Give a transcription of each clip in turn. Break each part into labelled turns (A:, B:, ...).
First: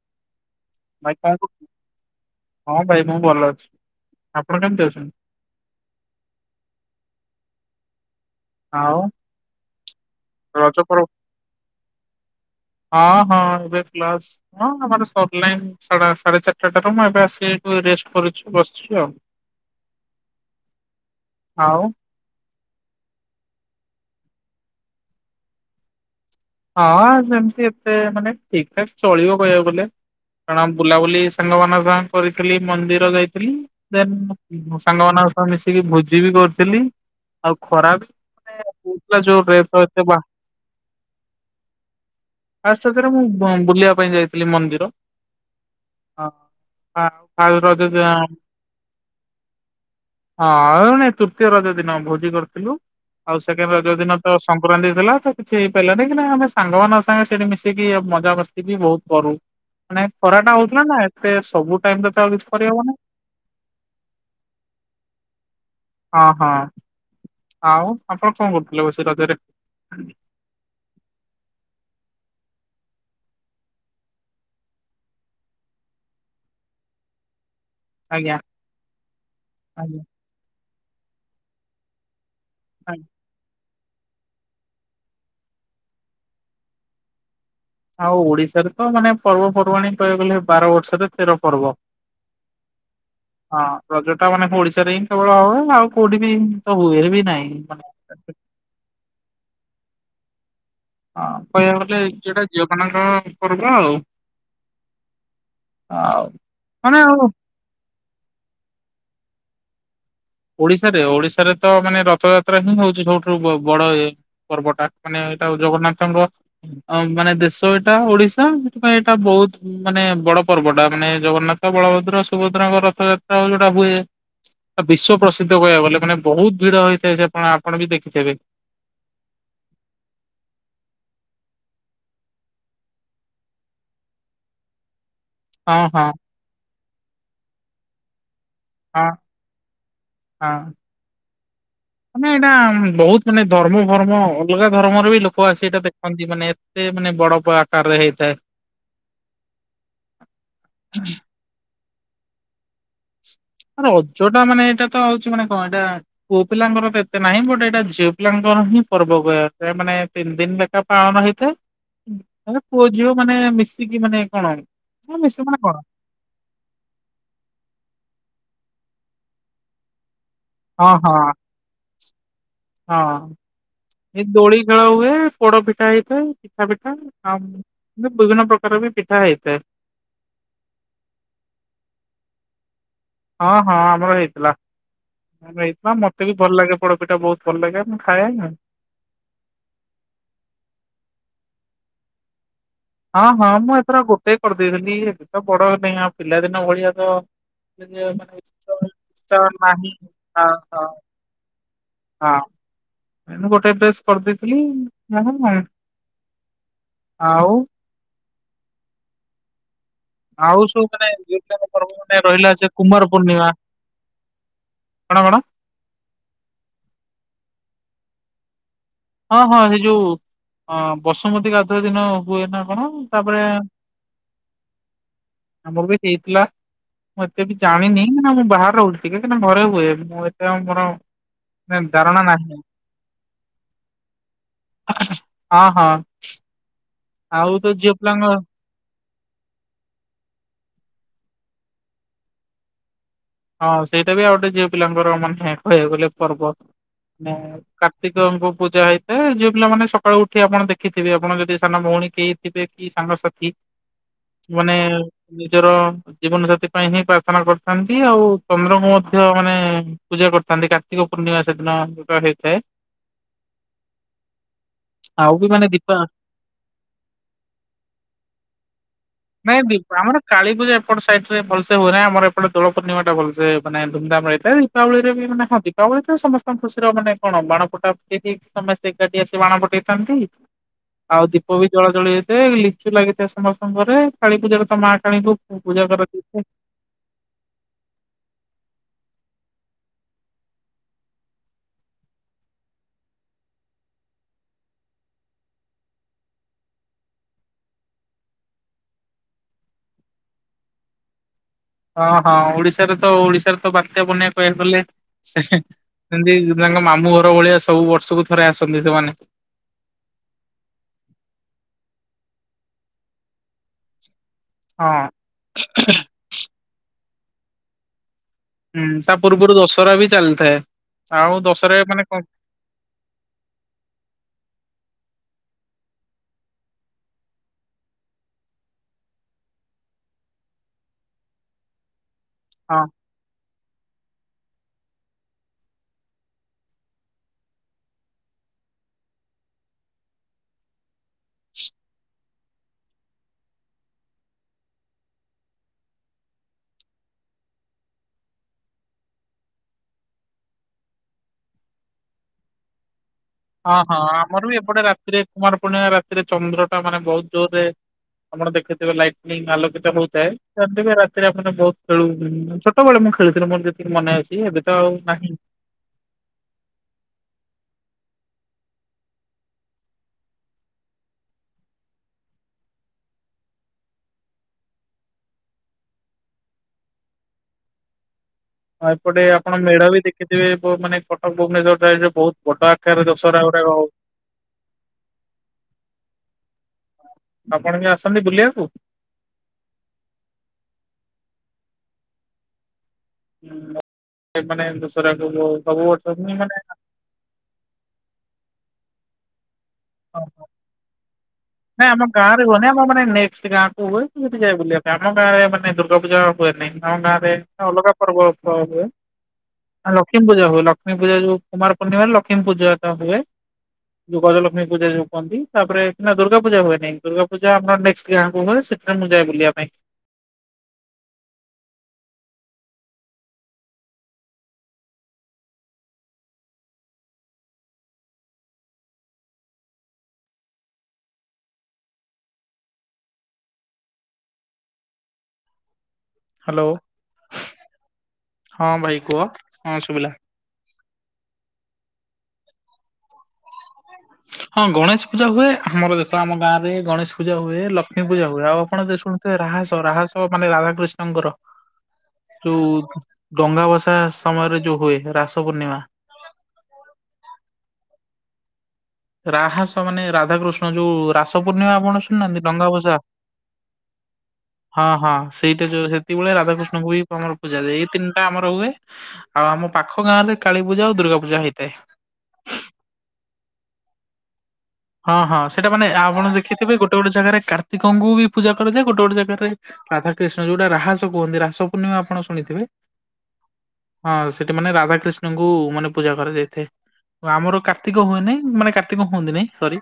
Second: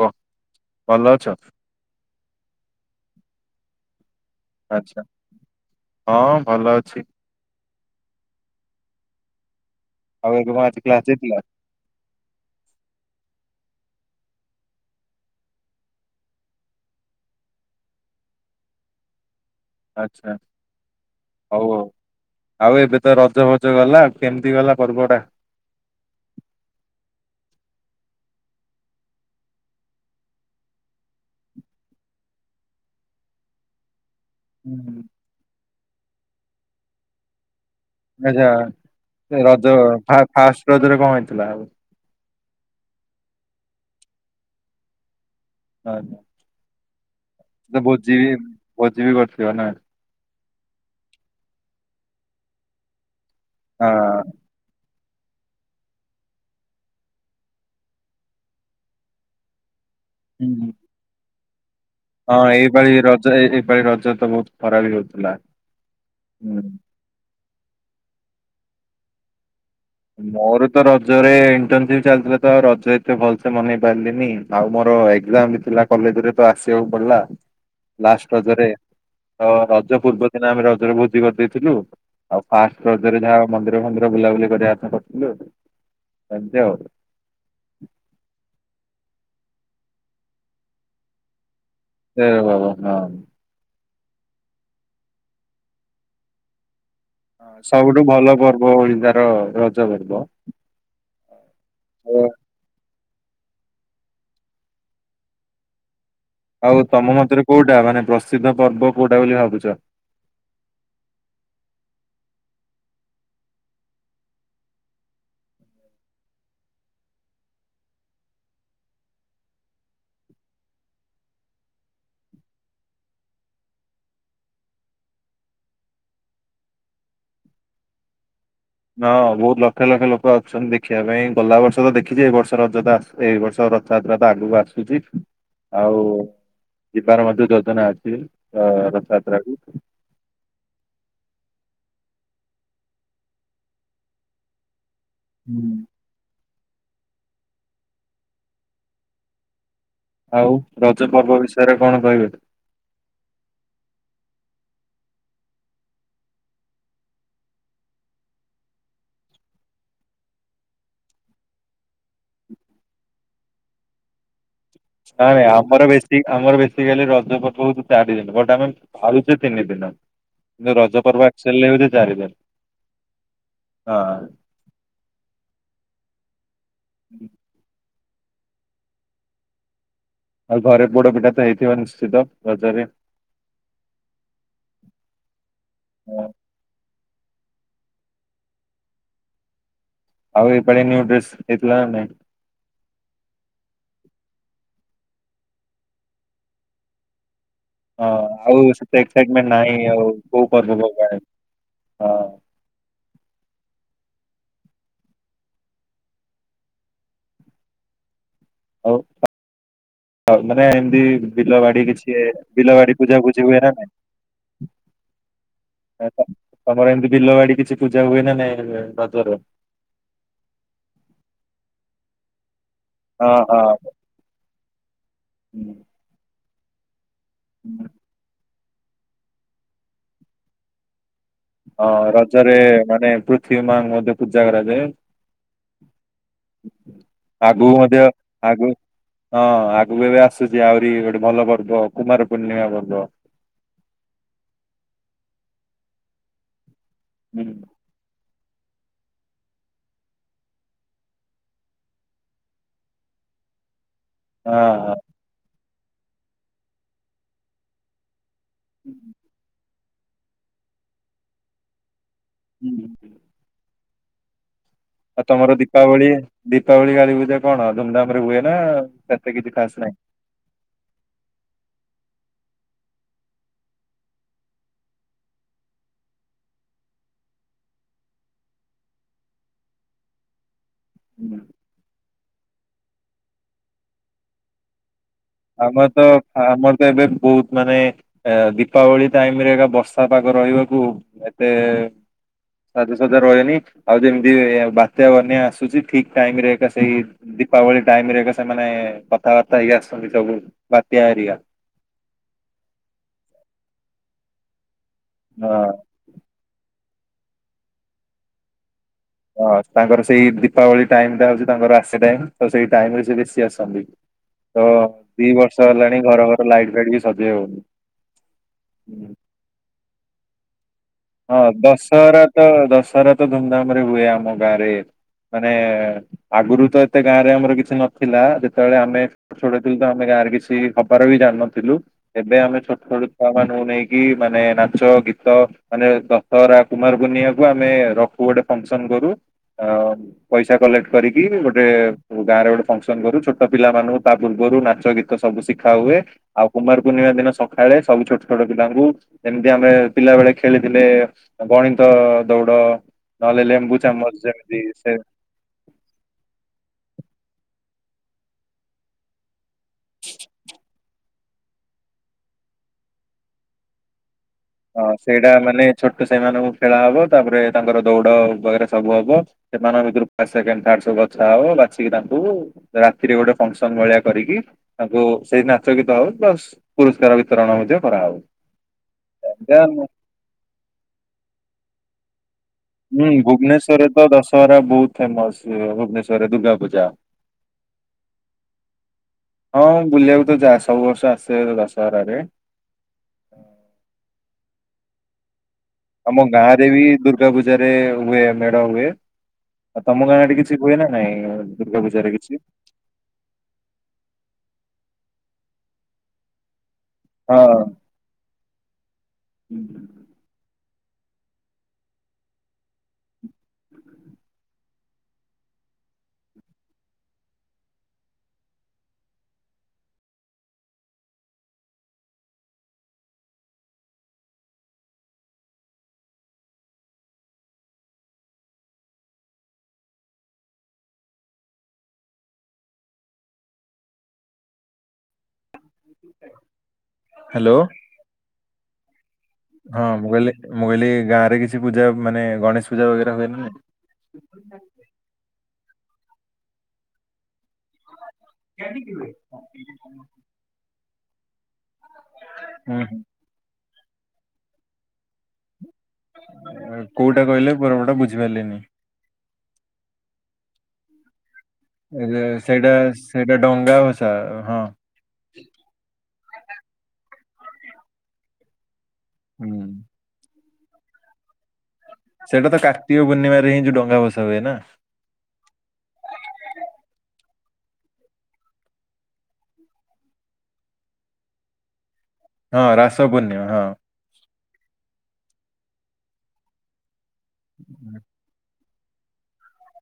A: ହ
B: ଭାଇ କଣ କର ହଁ ଭାଇ ମୁଁ ଭଲ ଅଛି। ଆପଣ କେମିତି
A: ଆଛା
B: ଅଛନ୍ତି?
A: ହଁ ଭଲ ଅଛି।
B: ଆଉ,
A: ଆଉ ଏବେ କଣ ଆଜି
B: ରଜ ପର
A: କ୍ଲାସ ଯାଇଥିଲ?
B: ହଁ ହଁ, ଗ୍ରେଟ ଲଷ୍ଟ ହଁ ଆମ ସକଲାଇନ ସାଢେ ଚାରିଟାଟା ମୁଁ ଏ ଆସି ରେଷ୍ଟ କରୁଚି ବସି ଆଛା,
A: ଆଛା ହଉ ଆଭ
B: ଆଉ
A: ଆଉ ଏବେତ ର ରଜ ଫଜ ଗଲା କେମିତି ଗଲା ପର୍ବଟା?
B: ହଁ ସେମିତି ଏତେ ମାନେ ଠିକ ଠାକ ଚଳିବ କହିବାକୁ ଗଲେ। କାରଣ ବୁଲାବୁଲି ସାଙ୍ଗମାନଙ୍କ ସାଙ୍ଗେ କରିଥିଲି ମନ୍ଦିର ଯାଇଥିଲି।
A: ହୁଁ।
B: ସାଙ୍ଗମାନଙ୍କ ସହ ମିଶିକି ଭୋଜି ବି କରିଥିଲି ଆଉ ଖରା ବି
A: ରଜ
B: ମାନେ ହଉଥିଲା ଯୋଉ ରେଟ
A: ରଜ
B: ଏତେ ବା
A: ଫା ଫା ଫାଷ୍ଟ ରଜରେ କଣ ହେଇ
B: ଫାଷ୍ଟ ରଜରେ ମୁଁ ବୁଲିବା ପାଇଁ ଯାଇଥିଲି ମନ୍ଦିର। ହଁ ଫାଷ୍ଟ
A: ଆଜ୍ଞା
B: ରଜ
A: ଭୋଜିିବି ଭୋଜିିବି କରିଥିବ ନା?
B: ହଁମାନେ ତୃତୀୟ ରଜ ଦିନ ଭୋଜି କରିଥିଲୁ ଆଉ ସେକେଣ୍ଡ ରଜ ଦିନ ତ ସଂକ୍ରାନ୍ତି ଥିଲା। ତ କିଛି ହେଇପାରିଲାନି କିନ୍ତୁ ଆମେ ସାଙ୍ଗମାନଙ୍କ ସାଙ୍ଗେ ସେଠି ମିଶିକି ମଜା ମସ୍ତି ବି ବହୁତ କରୁ। ମାନେ ଖରାଟା
A: ହୁଁ।
B: ହଉଥିଲା ନା ଏତେ ସବୁ ଟାଇମ ରେ ତ ଆଉ କିଛି
A: ହଁ ଏଇପା
B: କରିହବନି
A: ଳି ରଜ ଏଇପାଳି ରଜ ତ ବହୁତ ଖରାବି ହଉଥିଲା।
B: ହଁ ହଁ
A: ହୁଁ
B: ଆଉ ଆପଣ କଣ କରୁଥିଲେ ବସି ରଜରେ।
A: ମୋର ତ ରଜରେ ଇଣ୍ଟରନସିପ ଚାଲିଥିଲା। ତ ରଜ ଏତେ ଭଲସେ ମନେଇ ପାରିଲିନି ଆଉ ମୋର ଏଜାମ ବି ଥିଲା କଲେଜରେ ତ ଆସିବାକୁ ପଡିଲା। ଲାଷ୍ଟ
B: ଆଜ୍ଞା
A: ରଜରେ ତ ରଜ
B: ଆଜ୍ଞା
A: ପୂର୍ବ ଦିନ ଆମେ ରଜରେ ଭୋଜି କରିଦେଇଥିଲୁ ଆଉ ଫାଷ୍ଟ
B: ଆଜ୍ଞା।
A: ରଜରେ ଯାହା ମନ୍ଦିର ଫନ୍ଦିର ବୁଲାବୁଲି କରିବା ସେମିତି ଆଉ
B: ଆଉ ଓଡିଶାରେ ତ ମାନେ ପର୍ବପର୍ବାଣୀ କହିବାକୁ ଗଲେ ବାର ବର୍ଷରେ ତେର ପର୍ବ।
A: ସେଇ ବାବା ହଁ [inaudible]
B: ହଁ ରଜ ଟା ମାନେ ଆମ ଓଡିଶାରେ ହିଁ କେବଳ ହୁଏ ନା ଆଉ କୋଉଠି ବି ତ ହୁଏ ବି ନାହିଁ ମାନେ ହଁ
A: ସବୁଠୁ ଭଲ ପର୍ବ ଓଡିଶାର ରଜ ପର୍ବ।
B: ହଁ କହିବାକୁ ଗଲେ ଯଉଟା ଝିଅମାନଙ୍କ ପର୍ବ ଆଉ। ଆଉ
A: ଆଉ ତମ ମତରେ କୋଉଟା ମାନେ ପ୍ରସିଦ୍ଧ ପର୍ବ କୋଉଟା ବୋଲି ଭାବୁଚ।
B: ଓଡିଶାରେ ଓଡିଶାରେ ତ ମାନେ ରଥଯାତ୍ରା ହିଁ ହଉଛି ସବୁଠୁ ବଡ ଇଏ ପର୍ବଟା ମାନେ ଏଇଟା ଜଗନ୍ନାଥଙ୍କ ମାନେ ଦେଶ ଏଇଟା ଓଡିଶା ସେଥିପାଇଁ ଏଇଟା ବହୁ ବହୁତ ମାନେ ବଡ ପର୍ବଟା ମାନେ ଜଗନ୍ନାଥ ବଳଭଦ୍ର ସୁଭଦ୍ରାଙ୍କ ରଥଯାତ୍ରାଉ ଯୋଉଟା ହୁଏ ବିଶ୍ଵ ପ୍ରସିଦ୍ଧ କହିବାକୁ ଗଲେ ମାନେ ବହୁତ ଭିଡ ହେଇଥାଏ ସେପ ଆପଣ ବି ଦେଖିଥିବେ।
A: ହ ବହୁତ ଲକ୍ଷ ଲକ୍ଷ ଲୋକ ଆସୁଛନ୍ତି ଦେଖିବା ପାଇଁ ଗଲା ବର୍ଷ ତ ଦେଖିଛି ଏଇ ବର୍ଷ ରଜତା ଏଇ ବର୍ଷ ରଥଯାତ୍ରା ତ ଆଗକୁ ଆସୁଛି
B: ହଁ
A: ଆଉ
B: ହଁ
A: ଯିବାର ମଧ୍ୟ ଯୋଜନା ଅଛି। ଅ
B: ହଁ
A: ରଥଯାତ୍ରା କୁ।
B: ହଁ ମାନେ ଏଇଟା ବହୁତ ମାନେ ଧର୍ମ ଧର୍ମ ଅଲଗା ଧର୍ମ ର ବି ଲୋକ ଆସି ଏଇଟା ଦେଖନ୍ତି ମାନେ ଏତେ ମାନେ ବଡ ଆକାରରେ ହେଇଥାଏ।
A: ଆଉ ରଜ ପର୍ବ ବିଷୟରେ କଣ କହିବେ?
B: ଆ ରଜ ଟା ମାନେ ଏଇଟା ତ ହଉଛି ମାନେ କଣ ଏଇଟା ପୁଅ ପିଲାଙ୍କର ତ ଏତେ ନାହିଁ ବଟ ଏଇଟା ଝିଅ ପିଲାଙ୍କର ହିଁ ପର୍ବ [unintelligible] ଗ ମାନେ ତିନି ଦିନ ଲେଖା ପାଳନ ହେଇଥାଏ। [unintelligible] ମାନେ ପୁଅ ଝିଅ ମାନେ ମିଶିକି ମାନେ କଣ। ହଁ
A: ନାଇଁ
B: ମିଶିକି
A: ନାଇଁ
B: ମାନେ କଣ
A: ଆମର ବେଶୀ ଆମର ବେଶୀ କାଲି ରଜ ପର୍ବ ଚାରି ଦିନ ବଟ୍ ଆମେ ପାଳୁଛେ ତିନି ଦିନ
B: ହଁ
A: ରଜ
B: ହଁ
A: ପର୍ବ ଆକ୍ଚୁଆଲି [unintelligible] ଚାରି ଦିନ
B: ହଁ ଏ
A: ହଁ।
B: ଦୋଳି ଖେଳ ହୁଏ ପୋଡ ପିଠା ହେଇଥାଏ। ପିଠା ପିଠା ଆଉ ବିଭିନ୍ନ ପ୍ରକାର ବି ପିଠା ହେଇଥାଏ।
A: ଆଉ ଘରେ ପୋଡ ପିଠା ତ ହେଇଥିବ ନିଶ୍ଚିତ ରଜରେ
B: ହଁ ହଁ ଆମର ହେଇଥିଲା ଆ ହେଇଥିଲା
A: ହଁ,
B: ମତେ ବି ଭଲ ଲାଗେ ପୋଡ ପିଠା ବହୁତ ଭଲ ଲାଗେ ମୁଁ ଖାଏ [unintelligible]
A: ଆଉ ଏ ପାଳି ନ୍ୟୁଡ୍ରେସ ହେଇଥିଲା ନା ନାଇ?
B: ହଁ ହଁ ମୁଁ ଏଥର ଗୋଟେ କରିଦେଇଥିଲି ଏବେ ତ ବଡ ନାଇ ପିଲାଦିନ ଭଳିଆ ତ
A: ହଁ ଆଉ ସେତେ ଏକ୍ସାଇଟମେଣ୍ଟ
B: [unintelligible]
A: ନାହିଁ
B: ନା
A: ଆଉ କୋଉ
B: ହ
A: ପର୍ବ
B: ହ [unintelligible]
A: ପର୍ବାଣି
B: ହଁ ଏ ଗୋଟେ ଡ୍ରେସ୍ କରିଦେଇଥିଲି ଆଉ।
A: ହଉ। ହଉ
B: ଆଉ
A: ମାନେ
B: ସବୁ
A: ଏମତି
B: ଯୋଉ
A: ବିଲବାଡି
B: ପର୍ବ
A: କିଛି
B: ମାନେ ରହିଲା ସେ
A: ବିଲବାଡି
B: କୁମାର
A: ପୂଜା ପୂଜି
B: ପୂର୍ଣ୍ଣିମା
A: ହୁଏ ନା ନାଇ?
B: କଣ କଣ
A: ତମର ଏମତି ବିଲ ବାଡି କିଛି ପୂଜା ହୁଏ ନା ନାଇଁ? ରଜରେ?
B: ହଁ ହଁ ସେଇ ଯୋଉ ଅ ବସୁମତୀ ଗାଧୁଆ ଦିନ ହୁଏ ନା। କଣ
A: ହଁ
B: ତାପରେ ଆମର
A: ହଁ।
B: ବି ହେଇଥିଲା ମୁଁ ଏତେ ବି ଜାଣିନି କ ମୁଁ ବାହାରେ ରହୁଛି କାହିଁକିନା ଘରେ ହୁଏ ମୁଁ ଏତେ ଆଉ ମୋର ନାଇଁ
A: ହଁ
B: ଧାରଣା ନାହିଁ
A: ରଜରେ ମାନେ ପୃଥିବୀ ମା [unintelligible] ମ ପୂଜା କରାଯାଏ
B: ହଁ ହଁ ଆଉ
A: ଆଗକୁ
B: ତ ଝିଅ
A: ମଧ୍ୟ
B: ପିଲାଙ୍କ
A: ଆଗକୁ [unintelligible] ହଁ ଆଗକୁ ଏବେ ଆସୁଛି ଆହୁରି ଗୋଟେ ଭଲ ପର୍ବ କୁମାର ପୂର୍ଣ୍ଣିମା ପର୍ବ
B: ହଁ ସେଇଟା ବି ଆଉ ଗୋଟେ ଝିଅ ପିଲାଙ୍କର ମାନେ କହିବାକୁ ଗଲେ ପର୍ବ
A: ହୁଁ
B: ମାନ କାର୍ତ୍ତିକଙ୍କୁ [unintelligible] ପୂଜା ହେଇଥାଏ ଝିଅ ପିଲାମାନେ ସକାଳୁ ଉଠି ଆପଣ ଦେଖିଥିବେ ଆପଣ ଯଦି ସାନ ଭଉଣୀ କେହି ଥିବେ କି ସାଙ୍ଗସାଥି
A: ହଁ
B: ମାନେ
A: ହଁ
B: ନିଜର ଜୀବନ ସାଥି ପାଇଁ ହିଁ ପ୍ରାର୍ଥନା କରିଥାନ୍ତି ଆଉ ଚନ୍ଦ୍ରଙ୍କୁ ମଧ୍ୟ ମାନେ ପୂଜା କରିଥାନ୍ତି କାର୍ତ୍ତିକ ପୂର୍ଣ୍ଣିମା ସେଦିନ ହେଇଥାଏ
A: ହୁଁ। ଆଉ
B: ବି
A: ତମର
B: ମାନେ ଦୀପା
A: ଦୀପାବଳି ଦୀପାବଳି କାଳି ପୂଜା କଣ ଧୁମଧାମ ରେ ହୁଏ ନା? କିଛି
B: ନାଇଁ
A: ଖାସ ନାହିଁ।
B: ଦୀପ ଆମର କାଳୀପୂଜା ଏପଟ ସାଇଡ ରେ ଭଲସେ ହୁଏନି ଆମର ଏପଟେ ଦୋଳ ପୂର୍ଣ୍ଣିମା ଟା ଭଲସେ ମାନେ ଧୁମ ଧାମ୍ ହେଇଥାଏ ଦୀପାବଳିରେ ବି ମାନ ହଁ ଦୀପାବଳିରେ ସମସ୍ତଙ୍କ ଖୁସିରେ [unintelligible] ମାନେ କଣ ବାଣ ଫଟା ଫଟି ହେଇକି ସମସ୍ତେ ଏକାଠି ଆସି ବାଣ ଫଟେଇଥାନ୍ତି। ଆଉ ଦୀପ ବି ଜଳା ଜଳି ଯାଇଥାଏ ଲିଚୁ ଲାଗିଥାଏ ସମସ୍ତଙ୍କରେ କାଳୀପୂଜାାରେ ତ ମା କାଳୀଙ୍କୁ ପୂଜା
A: ଆମର ତ
B: କରାଯାଇଥାଏ
A: ଆମର ତ ଏବେ ବହୁତ ମାନେ ଦୀପାବଳି ଟାଇମରେ ଏକ ବର୍ଷା ପାଗ ରହିବାକୁ ଏତେ ସାଜସଜା ରହେନି ଆଉ ଯେମିତି ବାତ୍ୟା ବନ୍ୟା ଆସୁଛି ଠିକ ଟାଇମ୍ ରେ ଏକା ସେଇ ଦୀପାବଳି ଟାଇମ୍ ରେ ଏକା ସେମାନେ କଥାବାର୍ତ୍ତା ହେଇକି ଆସୁଛନ୍ତି ସବୁ ବାତ୍ୟା ହେରିକା
B: ହଁ ହଁ ଓଡିଶାରେ ତ ଓଡିଶାରେ ତ ବାତ୍ୟା ବନ୍ୟା କହିବାକୁ ଗଲେ ସେ
A: ହଁ
B: ସେମିତି ତାଙ୍କ ମାମୁଁ ଘର ଭଳିଆ ସବୁ ବର୍ଷକୁ ଥରେ ଆସନ୍ତି ସେମାନେ
A: ହଁ ତାଙ୍କର ସେଇ ଦୀପାବଳି ଟାଇମ ଟା ହଉଛି ତାଙ୍କର ଆସିବା ଟାଇମ ତ ସେଇ ଟାଇମ ରେ ସେ ବେଶୀ ଆସନ୍ତି ତ
B: ହଁ।
A: ଦି ବର୍ଷ ହେଲାଣି ଘର ଘର ଲାଇଟ୍ ଫାଇଟ ବି ସଜେଇ ହଉନି [unintelligible]
B: ହୁଁ ତା ପୂର୍ବରୁ ଦଶହରା ବି ଚାଲିଥାଏ।
A: ହଁ
B: ଆଉ ମାନେ କଣ
A: ଦଶହରା ତ ଦଶହରା ତ ଧୁମଧାମ ରେ ହୁଏ ଆମ ଗାଁରେ ମାନେ ଆଗରୁ ତ ଏତେ ଗାଁ ରେ ଆମର କିଛି ନଥିଲା ଯେତେବେଳେ ଆମେ ଛୋଟ ଥିଲୁ ତ ଆମେ ଗାଁ ରେ କିଛି ହବ। [unintelligible] ବି ଜାଣିନଥିଲୁ ଏବେ ଆମେ ଛୋଟ
B: ହଁ।
A: ଛୋଟ ଛୁଆ ମାନଙ୍କୁ ନେଇକି ମାନେ ନାଚ ଗୀତ ମାନେ ଦଶହରା କୁମାର ପୁନିଆଁକୁ ଆମେ ରଖୁ ଗୋଟେ ଫଙ୍କ୍ ସନ୍ କରୁ। ଅ ପଇସା କଲେକ୍ଟ୍ କରିକି ଗୋଟେ ଗାଁ ରେ ଗୋଟେ ଫଙ୍କସନ କରୁ ଛୋଟ ପିଲା ମାନଙ୍କୁ ତା ପୂର୍ବରୁ ନାଚ ଗୀତ ସବୁ ଶିଖା ହୁଏ ଆଉ କୁମାର ପୂର୍ଣ୍ଣିମା ଦିନ ସକାଳେ ସବୁ ଛୋଟ ଛୋଟ ପିଲାଙ୍କୁ [unintelligible] ଦି ଆମେ ପିଲାବେଳେ ଖେଳିଥିଲେ ଗଣିତ ଦୌଡ ନହେଲେ
B: ହଁ
A: ଲେମ୍ବୁ
B: ହଁ
A: ଚାମଚ
B: ଆମର ବି
A: ଯେମିତି
B: ଏପଟେ
A: ସେ
B: ରାତିରେ କୁମାର ପୂର୍ଣିମା ରାତିରେ ଚନ୍ଦ୍ର ଟା ମାନେ ବହୁତ ଜୋରେ ଆପଣ ଦେଖିଥିବେ ଲାଇଟି ଲି ଆଲୋକଚା ବହୁ ଥାଏ ସେ ରାତିରେ ବହୁତ ଖେଳୁ ଛୋଟବେଳେ ମୁ ଖେଳଥିଲି ଯେତିକି ମନେ ଅଛି ଏବେ ତ
A: ହଁ
B: ଆଉ ନାହିଁ।
A: ସେଇଟା ମାନେ ଛୋଟ ସେଇମାନଙ୍କୁ ଖେଳା ହବ ତାପରେ ତାଙ୍କର ଦୌଡ ସବୁ ହବ ସେମାନଙ୍କ ଭିତରୁ ଫାର୍ଷ୍ଟ ସେକେଣ୍ଡ ଥିର୍ଡ ସବୁହବ ବାଛିିକି ତାଙ୍କୁ ରାତିରେ ଗୋଟେ ଫ୍ୟୁକ୍ସନ ଭଳିଆ କରିକି ତାଙ୍କୁ ସେଇ ନାଚ ଗୀତ ହଉ ବା ସ ପୁରସ୍କାର ବିତରଣ ମଧ୍ୟ କରାହବ
B: ହଁ ଏପଟେ ଆପଣ
A: ଏମିତିଆ
B: ମେଢ ବି ଦେଖିଥିବେ ବୋ ମାନେ କଟକ ଭୁବନେଶ୍ଵର ସାଇରେ ବହୁତ ବଡ ଆକାରରେ
A: ହୁଁ
B: ଦଶହରା ଗୁଡାକ ହଉ
A: ଭୁବନେଶ୍୍ୱରରେ ତ ଦଶହରା ବହୁତ ଫେମସ ଭୁବନେଶ୍୍ୱରରେ ଦୁର୍ଗା ପୂଜା
B: ଆପଣ ବି ଆସନ୍ତି କି
A: ହଁ ମୁଁ ବୁଲିବାକୁ ତ ଯା ସବୁ ବର୍ଷ ଆସେ ଦଶହରାରେ
B: ହଁ ମାନେ ଦସରାକୁ
A: ଆମ ଗାଁ ରେ ବି ଦୁର୍ଗା ପୂଜାରେ ହୁଏ ମେଢ ହୁଏ ଆଉ ତମ ଗାଁଠି କିଛି ହୁଏ ନା ନାଇଁ ଦୁର୍ଗା
B: ନାଇଁ ଆମ
A: ପୂଜାରେ କିଛି?
B: ଗାଁରେ ହୁଉନି ଆମ ମାନେ ନେକ୍ସଟାଁ ଗାଁ କୁ ହୁଏ ମୁଁ ଟିକେ ବୁଲିବାକୁ ଆମ ଗାଁରେ ମାନେ ଦୁର୍ଗ ପୂଜା ହୁଏନି ଆମ ଗାଁ ରେ
A: ହଁ।
B: ଅଲଗା ପର୍ବ ହୁଏ ଲକ୍ଷ୍ମୀ ପୂଜା ହୁଏ ଲକ୍ଷ୍ ଲକ୍ଷ୍ମୀ ପୂଜା ଯୋଉ କୁମାର ପୂର୍ଣିମାରେ ଲକ୍ଷ୍ମୀ ପୂଜାଟା ହୁଏ ଯୋଉ ଗଜଲକ୍ଷ୍ମୀ ପୂଜା ଯୋଉୁକହନ୍ତି ତାପରେ ସେନା ଦୁର୍ଗା ପୁ ପୂଜା ହୁଏନି ଦୁର୍ଗା ପୂଜା ଆମର ନେକ୍ସଟ ଗାଁକୁ ହୁଏ ସେଥିରେ ମୁଁ ଯାଏ ବୁଲିବା ପାଇଁ
A: [unintelligible]
B: ହ୍ୟାଲୋ
A: ହ୍ୟାଲୋ
B: ହଁ ଭାଇ କୁହ।
A: ହଁ ମୁଗାଇିଲ ମୁଗିଲି ଗାଁ ରେ କିଛି ପୂଜା ମାନେ ଗଣେଶ ପୂଜା ବରା ହୁଏନ
B: ହଁ ଗଣେଶ ପୂଜା ହୁଏ ଆମର ଦେଖ ଆମ ଗାଁ ରେ ଗଣେଶ ପୂଜା ପୂଜା ହୁଏ ଲକ୍ଷ୍ମୀ ପୂଜା ହୁଏ ଆଉ ଆପଣ ତା ଶୁନିଥିବେ ଆଉ ରା୍ହସ ରାହସ ମାନେ ରାଧାକୃଷ୍ଣଙ୍କର ଯୋଉ
A: ହୁଁ
B: ଗଙ୍ଗା ବାସା ସମୟରେ ଯୋଉ ହୁଏ ରାସ ପୂର୍ଣ୍ଣିମା।
A: କୋଉଟା କହିଲେ ପରପଟ ବୁଝିପାରିଲିନି
B: ରାହାସ ମାନେ ରାଧାକୃଷ୍ଣ ଯୋଉ ରାସ ସତ ପୂର୍ଣ୍ଣିମା ଆପଣ
A: ଏ ଯେ
B: ଶୁଣୁନାହାନ୍ତି ଡଙ୍ଗା
A: ସେଇଟା
B: ଭସା
A: ସେଇଟା ଡଙ୍ଗା ଭସା
B: ହଁ ହଁ ସେଇଟା ଯୋଉ ସେ ଭଳିଆ ରାଧାକୃଷ୍ଣ ହି ମର ପୂଜାରେ ଇତିନିଟା ଆମର ହୁଏ ଆଉ
A: ହୁଁ।
B: ଆମ ପାଖ ଗାଁରେ କାଳୀ ପୂଜା ଆଉ ଦୁଗାୂ ପୂଜା ହେଇ
A: ସେଇଟା ତ କାର୍ତିକ ପୂର୍ଣିମାରେ ହିଁ ଯୋଉ ଡଙ୍ଗା ହୁଏ ନା
B: ହଁ ହଁ ସେଇଟା ମାନେ ଆପଣ ଦେଖିଥିବେ ଗୋଟେ ଗୋଟେ ଜାଗାରେ କାର୍ତ୍ତିକଙ୍କୁ ବି ପୂଜା କରାଯାଏ ଗୋଟେ ଗୋଟେ ଜାଗାରେ ରାଧା କୃିଷ୍ଣ ଯୋଉଟା ରାସ କୁହନ୍ତି ରାସ ପୂର୍ଣ୍ଣିମା ଆପଣ ଶୁଣିଥିବେ
A: ହଁ ରାସ ପୂର୍ଣ୍ଣିମା ହଁ।
B: ହଁ ସେଠି ମାନେ ରାଧାକ୍ରୃିଷ୍ଣଙ୍କୁ ମାନେ ପୂଜା କରାଯାଇଥାଏ ଆମର କାର୍ତ୍ତିକ ହୁଏ ନାାଇଁ ମାନେ ଏ ହୁହନ୍ତି ନାଇଁ ସରି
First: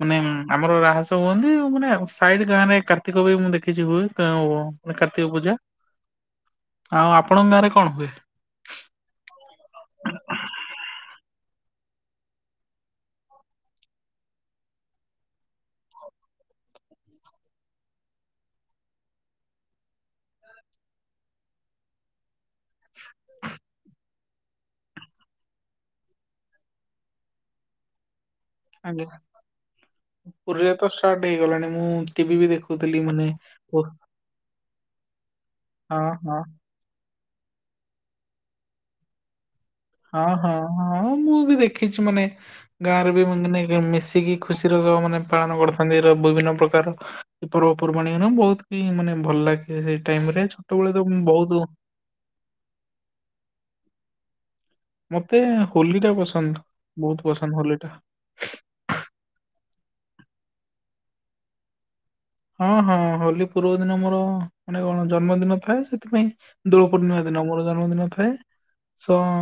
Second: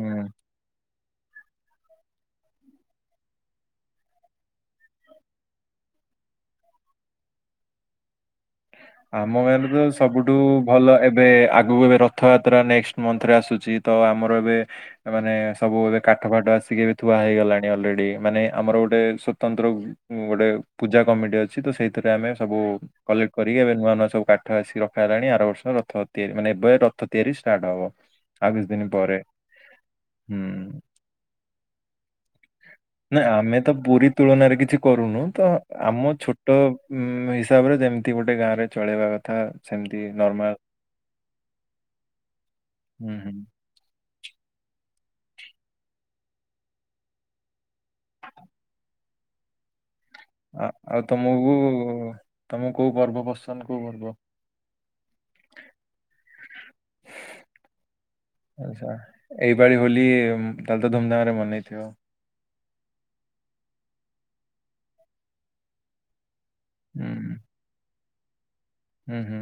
B: ମାନେ ଆମରହସ ହୁନ୍ତି ମାନେ ସାଇଡ ଗାଁରେ କାର୍ତ୍ତିକ ବି ମୁଁ ଦେଖିଛି ହୁଏ କାର୍ତ୍ତିକ ପୂଜା
A: [inaudible]
B: ଆଉ ଆପଣଙ୍କ ଗାଁରେ କଣ ହୁଏ
A: ଆମ ଗାଁରେ ସବୁଠୁ ଭଲ ଏବେ ଆଗକୁ ଏବେ ରଥଯାତ୍ରା ନେକ୍ସ ମନ୍ଥ ରେ ଆସୁଛି ତ ଆମର ଏବେ ମାନେ ସବୁ ଏବେ କାଠ ଫଠ ଆସିକି ଥୁଆ ହେଇଗଲାଣି ଅଲରେଡି ମାନେ ଆମର ଗୋଟେ ସଵତନ୍ତ୍ର ଗୋଟେ ପୂଜା କମିଟି ଅଛି ସେଥିରେ ଆମେ ସବୁ କଲେ ସବୁ କାଠ ଆସିକି ରଖ ହେଲାଣି ଆର ବର୍ଷ ରଥ ତିଆରି ମାନେ ଏବେ ରଥ ତିଆରି ଷ୍ଟାର୍ଟ ହବ ଆଉ କିଛି ଦିନ ପରେ
B: ଆଜଞା ପୁରୀରେ
A: ହୁଁ
B: ତ ଷ୍ଟାର୍ଟ ହେଇଗଲାଣି ମୁଁ ଟିଭି ବି ଦେଖୁ
A: ନା ଆମେ ତ ପୁରୀ ତୁଳନାରେ କିଛି କରୁନୁ ତ
B: ହଁ
A: ଆମ
B: ହଁ।
A: ଛୋଟ ହିସାବରେ ଯେମିତି ଗୋଟେ ଗାଁରେ ଚଳେଇବା କଥା ସେମିତି
B: ହଁ
A: ନର୍ମାଲ
B: ହଁ ହଁ ମୁଁ ବି ଦେଖିଛି ମାନେ ଗାଁରେ
A: ହୁଁ
B: ବି
A: ହୁଁ।
B: ମିଶ ସେତିକି ଖୁସିର ମାନେ ପାଳନ କରିଥାନ୍ତି ବିଭିନ୍ନ ପ୍ରକାର ପର୍ବପର୍ବାଣି ମାନ ବହୁତ କି ମାନେ ଭଲ ଲାଗେ ସେଇ ଟାଇମ ରେ ଛୋଟବେଳେ
A: ଆଉ
B: ତ ମୁଁ
A: ତମକୁ
B: ବହୁତ
A: ତମକୁ କୋଉ ପର୍ବ ପସନ୍ଦ କୋଉ ପର୍ବ?
B: ମତେ ହୋଲି ଟା ପସନ୍ଦ ବହୁତ ପସନ୍ଦ ହୋଲିଟା।
A: ଆଛା ଏଇପାଳି ହୋଲି ତାହଲେ ତ ଧୁମଧାମରେ ମନେଇଥିବ।
B: ହଁ ହଁ ହୋଲି ପୂର୍ବ ଦିନ ମୋର ମାନେ କଣ ଜନ୍ମଦିନ ଥାଏ ସେଥିପାଇଁ ଦ୍ରୌପଦୀମ ଦିନ ଅମର ଜନ୍ମଦିନଥାଏ
A: ଉହୁଁ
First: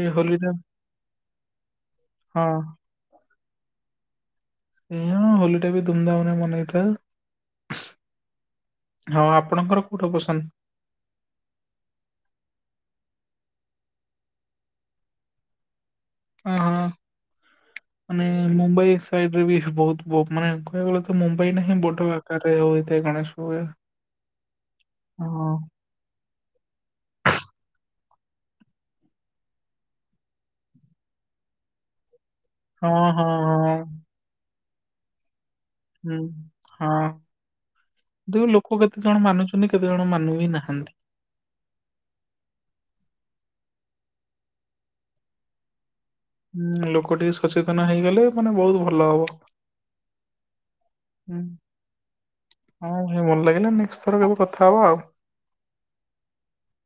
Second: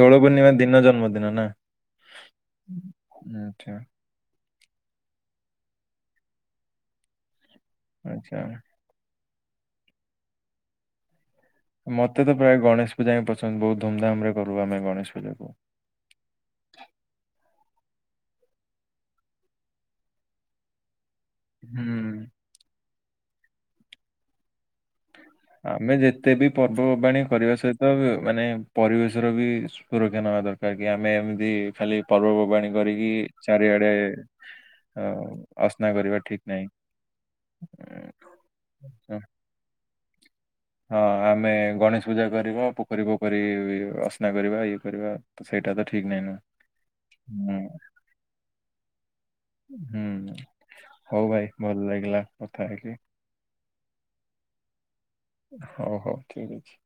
A: ଦୋଳ ପୂର୍ଣ୍ଣିମା ଦିନ ଜନ୍ମଦିନ ନା
B: ହଁ
A: ଆଛା।
B: ଏଇଆ ହୋଲିଟା ବି ଧୁମଧାମରେ ମନେଇଥାଉ।
A: ଆଛା।
B: ହଁ ଆପଣଙ୍କର କୋଉଟା ପସନ୍ଦ?
A: ମତେ ତ ପ୍ରାୟ ଗଣେଶ ପୂଜା ହିଁ ପସନ୍ଦ ବହୁତ ଧୁମଧାମ ରେ କରୁ ଆମେ ଗଣେଶ ପୂଜା
B: ଅ ହଁ ମାନେ ମୁମ୍ବାଇ ପ୍ଲାଇଟରେ ବି ବହୁତ ମାନେ କ ତ ମୁମ୍ବାଇ ନାହିଁ ବୋଡ
A: ହୁଁ
B: ଆକାରରେ ହୋଇଥାଏ ଗଣେଶ ପଜା
A: ଆମେ ଯେ ତେ ବି ପର୍ବପର୍ବାଣୀ କରିବା ସହିତ ମାନେ ପରିବେଶର ବି ସୁରକ୍ଷା ନେବା ଦରକାର କି ଆମେ ଏମିତି ଖାଲି ପର୍ବପର୍ବାଣୀ
B: ହଁ
A: କରିକି
B: ହଁ ହଁ
A: ଚାରିଆଡେ ଅ ଅସ୍ନା
B: ହୁଁ
A: କରିବା ଠିକ ନାହିଁ।
B: ହଁ ଦେଖୁ ଲୋକ କେତେ ଜଣ ମାନୁଛନ୍ତି କେତେ ଜଣ ମାନୁ ବିି ନାହା
A: ହଁ ଆମେ ଗଣେଶ ପୂଜା କର ପୋଖରୀ ପୋଖରୀ ଅସ୍ନା କରିବା ଇଏ କରିବା ତ ସେଇଟା ତ ଠିକ ନାହିଁ ନା।
B: ହଁ ଲୋକ ଟିକ
A: ହୁଁ
B: ସଚେତନ ହେଇଗଲେ ମାନେ ବହୁତ ଭଲ ହବ।
A: ହୁଁ ହଉ ଭାଇ ଭଲ ଲାଗିଲା କଥା ହେଇକି
B: ହୁଁ ସେ ଭଲ ଲାଗିଲା ନେକ୍ସଟ ଥର କେବେ କଥା ଥା ହବା ଆଉ
A: ହୋଉ ହୋଉ ଠିକ ଅଛି।